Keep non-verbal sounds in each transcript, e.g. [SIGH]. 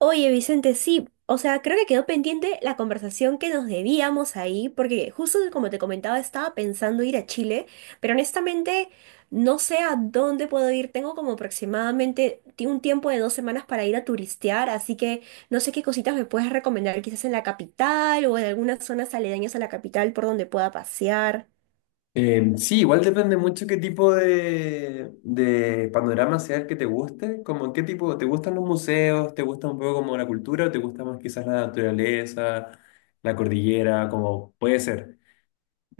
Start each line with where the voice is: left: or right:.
right: Oye, Vicente, sí, o sea, creo que quedó pendiente la conversación que nos debíamos ahí, porque justo como te comentaba, estaba pensando ir a Chile, pero honestamente no sé a dónde puedo ir. Tengo como aproximadamente un tiempo de 2 semanas para ir a turistear, así que no sé qué cositas me puedes recomendar, quizás en la capital o en algunas zonas aledañas a la capital por donde pueda pasear.
left: Sí, igual depende mucho qué tipo de panorama sea el que te guste, como qué tipo, ¿te gustan los museos? ¿Te gusta un poco como la cultura o te gusta más quizás la naturaleza, la cordillera, como puede ser?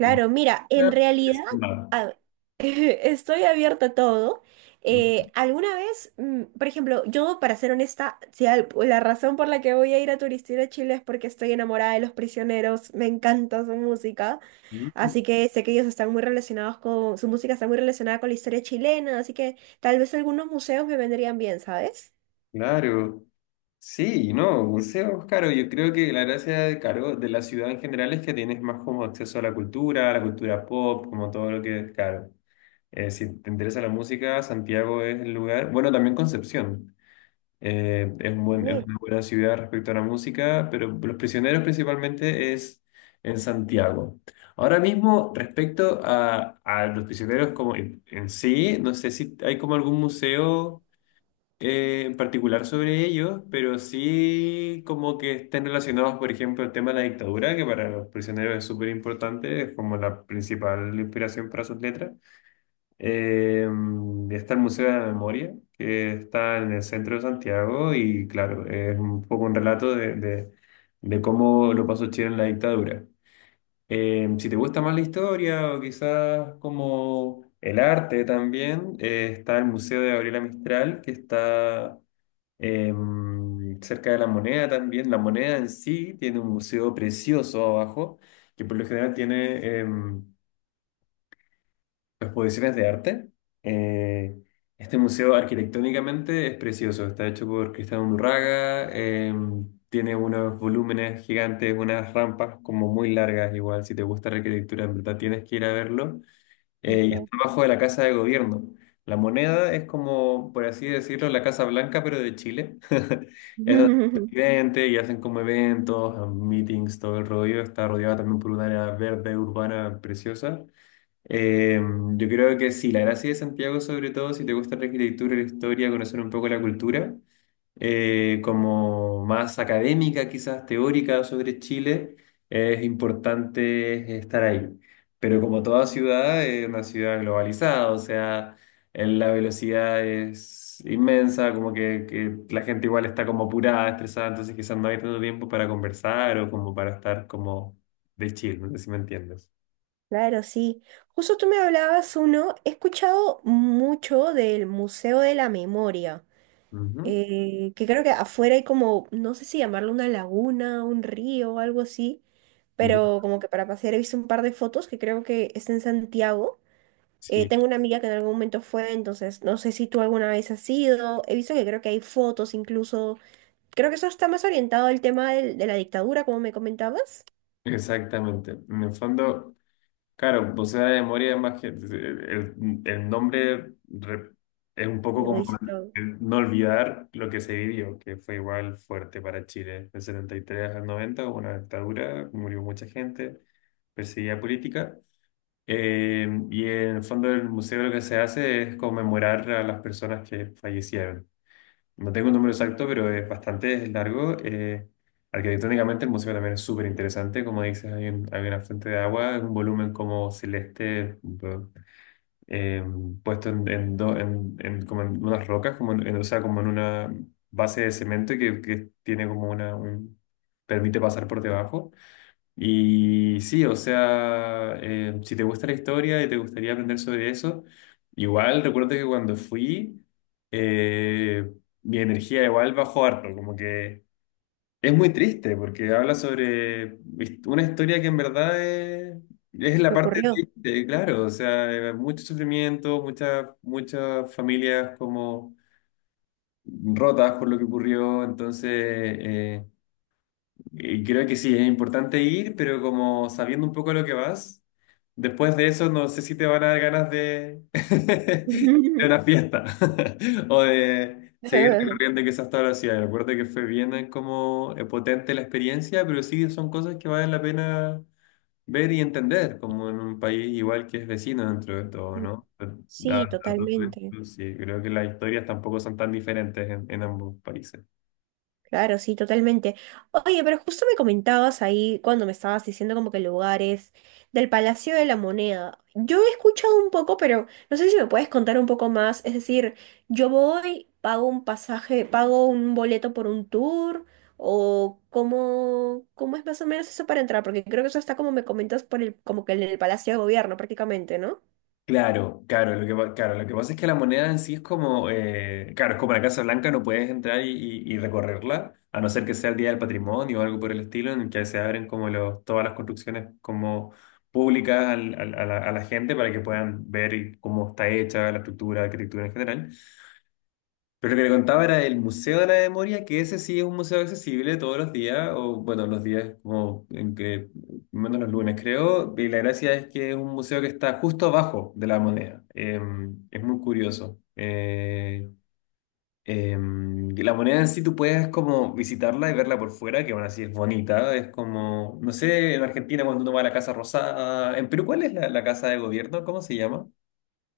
left: No,
right: mira, en
left: puede
right: realidad
left: ser nada.
right: a- [LAUGHS] estoy abierta a todo. Alguna vez, por ejemplo, yo para ser honesta, si al- la razón por la que voy a ir a turistear a Chile es porque estoy enamorada de Los Prisioneros, me encanta su música,
left: Mm.
right: así que sé que ellos están muy relacionados con, su música está muy relacionada con la historia chilena, así que tal vez algunos museos me vendrían bien, ¿sabes?
left: Claro. Sí, no, museos, claro, yo creo que la gracia de, claro, de la ciudad en general es que tienes más como acceso a la cultura pop, como todo lo que, claro. Si te interesa la música, Santiago es el lugar. Bueno, también Concepción. Es un buen- es
right: Sí,
left: una buena ciudad respecto a la música, pero Los Prisioneros principalmente es en Santiago. Ahora mismo, respecto a Los Prisioneros como en sí, no sé si hay como algún museo en particular sobre ellos, pero sí como que estén relacionados, por ejemplo, el tema de la dictadura, que para Los Prisioneros es súper importante, es como la principal inspiración para sus letras. Eh, está el Museo de la Memoria, que está en el centro de Santiago y claro, es un poco un relato de de cómo lo pasó Chile en la dictadura. Si te gusta más la historia o quizás como el arte también, está el Museo de Gabriela Mistral, que está eh, cerca de La Moneda también. La Moneda en sí tiene un museo precioso abajo, que por lo general tiene exposiciones de arte. Eh, este museo arquitectónicamente es precioso, está hecho por Cristian Undurraga, tiene unos volúmenes gigantes, unas rampas como muy largas, igual si te gusta la arquitectura, en verdad tienes que ir a verlo.
right: de
left: Y
right: todo.
left: está bajo de la Casa de Gobierno. La moneda es como, por así decirlo, la Casa Blanca, pero de Chile. [LAUGHS] Es donde está el
right: [LAUGHS]
left: presidente y hacen como eventos, meetings, todo el rollo. Está rodeada también por un área verde urbana preciosa. Eh, yo creo que sí, la gracia de Santiago, sobre todo, si te gusta la arquitectura, la historia, conocer un poco la cultura, como más académica, quizás teórica sobre Chile, es importante estar ahí. Pero como toda ciudad, es una ciudad globalizada, o sea, en la velocidad es inmensa, como que la gente igual está como apurada, estresada, entonces quizás no hay tanto tiempo para conversar o como para estar como de chill, no sé si me entiendes.
right: Claro, sí. Justo tú me hablabas uno, he escuchado mucho del Museo de la Memoria,
left: Ujú.
right: que creo que afuera hay como, no sé si llamarlo una laguna, un río o algo así,
left: Ya.
right: pero como que para pasear he visto un par de fotos que creo que está en Santiago.
left: Sí.
right: Tengo una amiga que en algún momento fue, entonces no sé si tú alguna vez has ido. He visto que creo que hay fotos incluso. Creo que eso está más orientado al tema de la dictadura, como me comentabas.
left: Exactamente. En el fondo, claro, pulsera de memoria es más que el nombre re- es un poco
right: Lo
left: como
right: dice,
left: el no olvidar lo que se vivió, que fue igual fuerte para Chile. Del 73 al 90, hubo una dictadura, murió mucha gente, perseguida política. Y en el fondo del museo lo que se hace es conmemorar a las personas que fallecieron. No tengo un número exacto, pero es bastante largo. Arquitectónicamente el museo también es súper interesante. Como dices, hay, un- hay una fuente de agua, es un volumen como celeste eh, puesto en como en unas rocas, como en o sea, como en una base de cemento que tiene como una permite pasar por debajo. Y sí, o sea, si te gusta la historia y te gustaría aprender sobre eso, igual recuerdo que cuando fui, eh, mi energía igual bajó harto, como que es muy triste porque habla sobre hist- una historia que en verdad es la
right: lo
left: parte
right: ocurrió.
left: triste, claro, o sea, mucho sufrimiento, muchas muchas familias como rotas por lo que ocurrió, entonces... eh, y creo que sí, es importante ir, pero como sabiendo un poco lo que vas, después de eso no sé si te van a dar ganas de, [LAUGHS] de una
right: [LAUGHS]
left: fiesta [LAUGHS] o de seguir
right: [LAUGHS]
left: recorriendo quizás toda la ciudad. Recuerdo que fue bien como potente la experiencia, pero sí son cosas que valen la pena ver y entender, como en un país igual que es vecino dentro de todo, ¿no? Da-
right: Sí,
left: da todo
right: totalmente.
left: esto, sí, creo que las historias tampoco son tan diferentes en ambos países.
right: Claro, sí, totalmente. Oye, pero justo me comentabas ahí cuando me estabas diciendo como que lugares del Palacio de la Moneda. Yo he escuchado un poco, pero no sé si me puedes contar un poco más. Es decir, yo voy, pago un pasaje, pago un boleto por un tour, o cómo, cómo es más o menos eso para entrar, porque creo que eso está como me comentas por el, como que en el Palacio de Gobierno prácticamente, ¿no?
left: Claro, claro, lo que, pa- claro, lo que pasa es que la moneda en sí es como, claro, es como la Casa Blanca, no puedes entrar y y recorrerla, a no ser que sea el Día del Patrimonio o algo por el estilo, en el que se abren como los, todas las construcciones como públicas al- al- a la gente para que puedan ver y cómo está hecha la estructura, la arquitectura en general. Pero lo que le contaba era el Museo de la Memoria, que ese sí es un museo accesible todos los días, o bueno, los días como en que, menos los lunes creo, y la gracia es que es un museo que está justo abajo de la moneda. Es muy curioso. Eh, y la moneda en sí tú puedes como visitarla y verla por fuera, que aún así es bonita, es como, no sé, en Argentina cuando uno va a la Casa Rosada, en Perú, ¿cuál es la casa de gobierno? ¿Cómo se llama?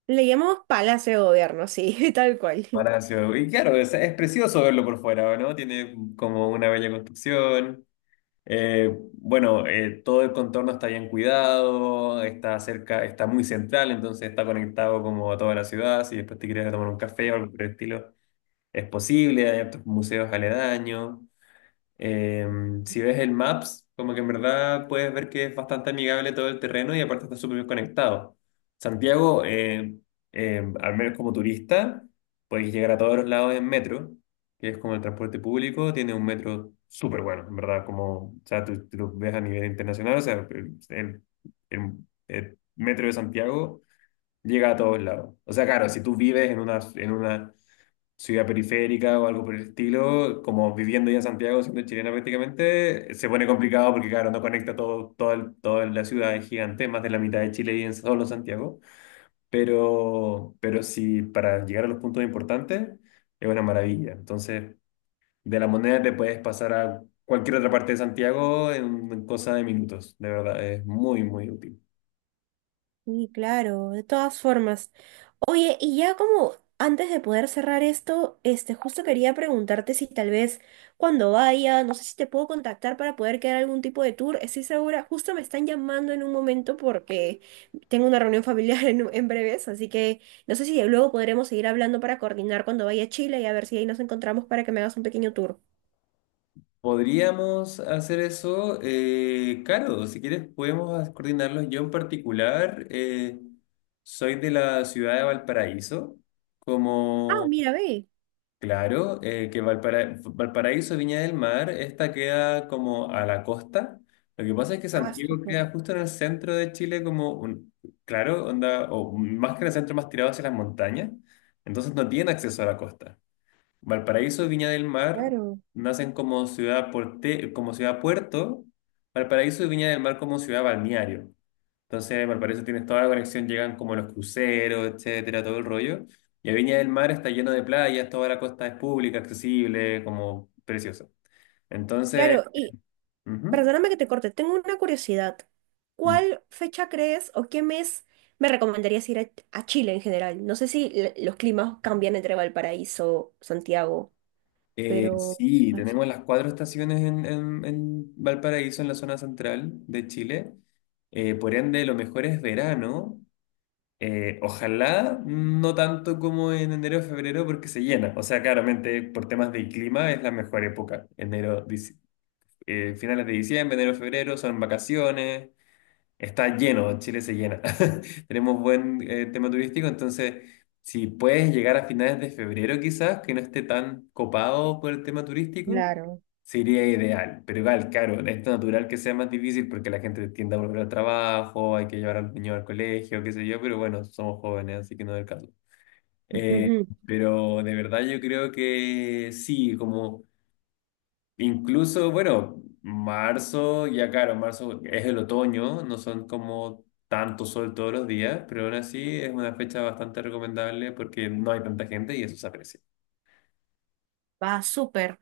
right: Le llamamos Palacio de Gobierno, sí, [LAUGHS] tal cual.
left: Palacio. Y claro, es precioso verlo por fuera, ¿no? Tiene como una bella construcción. Bueno, todo el contorno está bien cuidado, está cerca, está muy central, entonces está conectado como a toda la ciudad. Si después te quieres tomar un café o algo por el estilo, es posible. Hay otros museos aledaños. Em, si ves el Maps, como que en verdad puedes ver que es bastante amigable todo el terreno y aparte está súper bien conectado. Santiago, al menos como turista, puedes llegar a todos los lados en metro, que es como el transporte público, tiene un metro súper bueno, en verdad, como, o sea, tú lo ves a nivel internacional, o sea, el- el metro de Santiago llega a todos lados. O sea, claro, si tú vives en una ciudad periférica o algo por el estilo, como viviendo ya en Santiago, siendo chilena prácticamente, se pone complicado porque, claro, no conecta todo, todo el- toda la ciudad, es gigante, más de la mitad de Chile y en solo Santiago. Pero sí, para llegar a los puntos importantes, es una maravilla. Entonces, de La Moneda te puedes pasar a cualquier otra parte de Santiago en cosa de minutos, de verdad, es muy, muy útil.
right: Sí, claro, de todas formas. Oye, y ya como antes de poder cerrar esto, este, justo quería preguntarte si tal vez cuando vaya, no sé si te puedo contactar para poder quedar algún tipo de tour. Estoy segura, justo me están llamando en un momento porque tengo una reunión [LAUGHS] familiar en breves, así que no sé si luego podremos seguir hablando para coordinar cuando vaya a Chile y a ver si ahí nos encontramos para que me hagas un pequeño tour.
left: Podríamos hacer eso, claro, si quieres podemos coordinarlo. Yo en particular soy de la ciudad de Valparaíso,
right: Ah,
left: como,
right: mira, ve.
left: claro, que Valpara- Valparaíso, Viña del Mar, esta queda como a la costa. Lo que pasa es que
right: Ah,
left: Santiago
right: súper,
left: queda justo en el centro de Chile, como un, claro, onda, o más que en el centro, más tirado hacia las montañas, entonces no tiene acceso a la costa. Valparaíso y Viña del Mar
right: claro.
left: nacen como ciudad porte- como ciudad puerto, Valparaíso y Viña del Mar como ciudad balneario. Entonces, Valparaíso tienes toda la conexión, llegan como los cruceros, etcétera, todo el rollo. Y a Viña del Mar está lleno de playas, toda la costa es pública, accesible, como precioso. Entonces,
right: Claro,
left: ujú.
right: perdóname que te corte, tengo una curiosidad.
left: Mm.
right: ¿Cuál fecha crees o qué mes me recomendarías ir a Chile en general? No sé si los climas cambian entre Valparaíso, Santiago,
left: Eh,
right: pero...
left: sí,
right: así.
left: tenemos las cuatro estaciones en Valparaíso, en la zona central de Chile. Por ende, lo mejor es verano. Ojalá no tanto como en enero o febrero porque se llena. O sea, claramente por temas de clima es la mejor época. Finales de diciembre, enero, febrero son vacaciones. Está lleno, Chile se llena. [LAUGHS] Tenemos buen tema turístico, entonces si puedes llegar a finales de febrero quizás, que no esté tan copado por el tema turístico,
right: Claro.
left: sería ideal. Pero igual, claro, es natural que sea más difícil porque la gente tiende a volver al trabajo, hay que llevar al niño al colegio, qué sé yo, pero bueno, somos jóvenes, así que no es el caso. Eh,
right: [LAUGHS]
left: pero de verdad yo creo que sí, como... Incluso, bueno, marzo, ya claro, marzo es el otoño, no son como tanto sol todos los días, pero aún así es una fecha bastante recomendable porque no hay tanta gente y eso se aprecia.
right: Va, súper.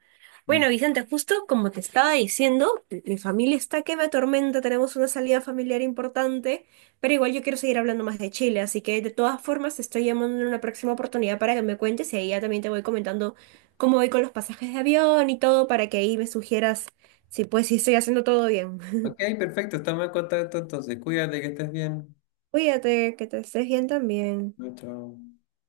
left: Mm.
right: Bueno, Vicente, justo como te estaba diciendo, mi familia está que me atormenta, tenemos una salida familiar importante, pero igual yo quiero seguir hablando más de Chile, así que de todas formas te estoy llamando en una próxima oportunidad para que me cuentes y ahí ya también te voy comentando cómo voy con los pasajes de avión y todo para que ahí me sugieras si pues si estoy haciendo todo bien.
left: Ok,
right: [LAUGHS]
left: perfecto, estamos en contacto entonces. Cuídate, que estés bien.
right: Cuídate, que te estés bien también.
left: Chao. Chao.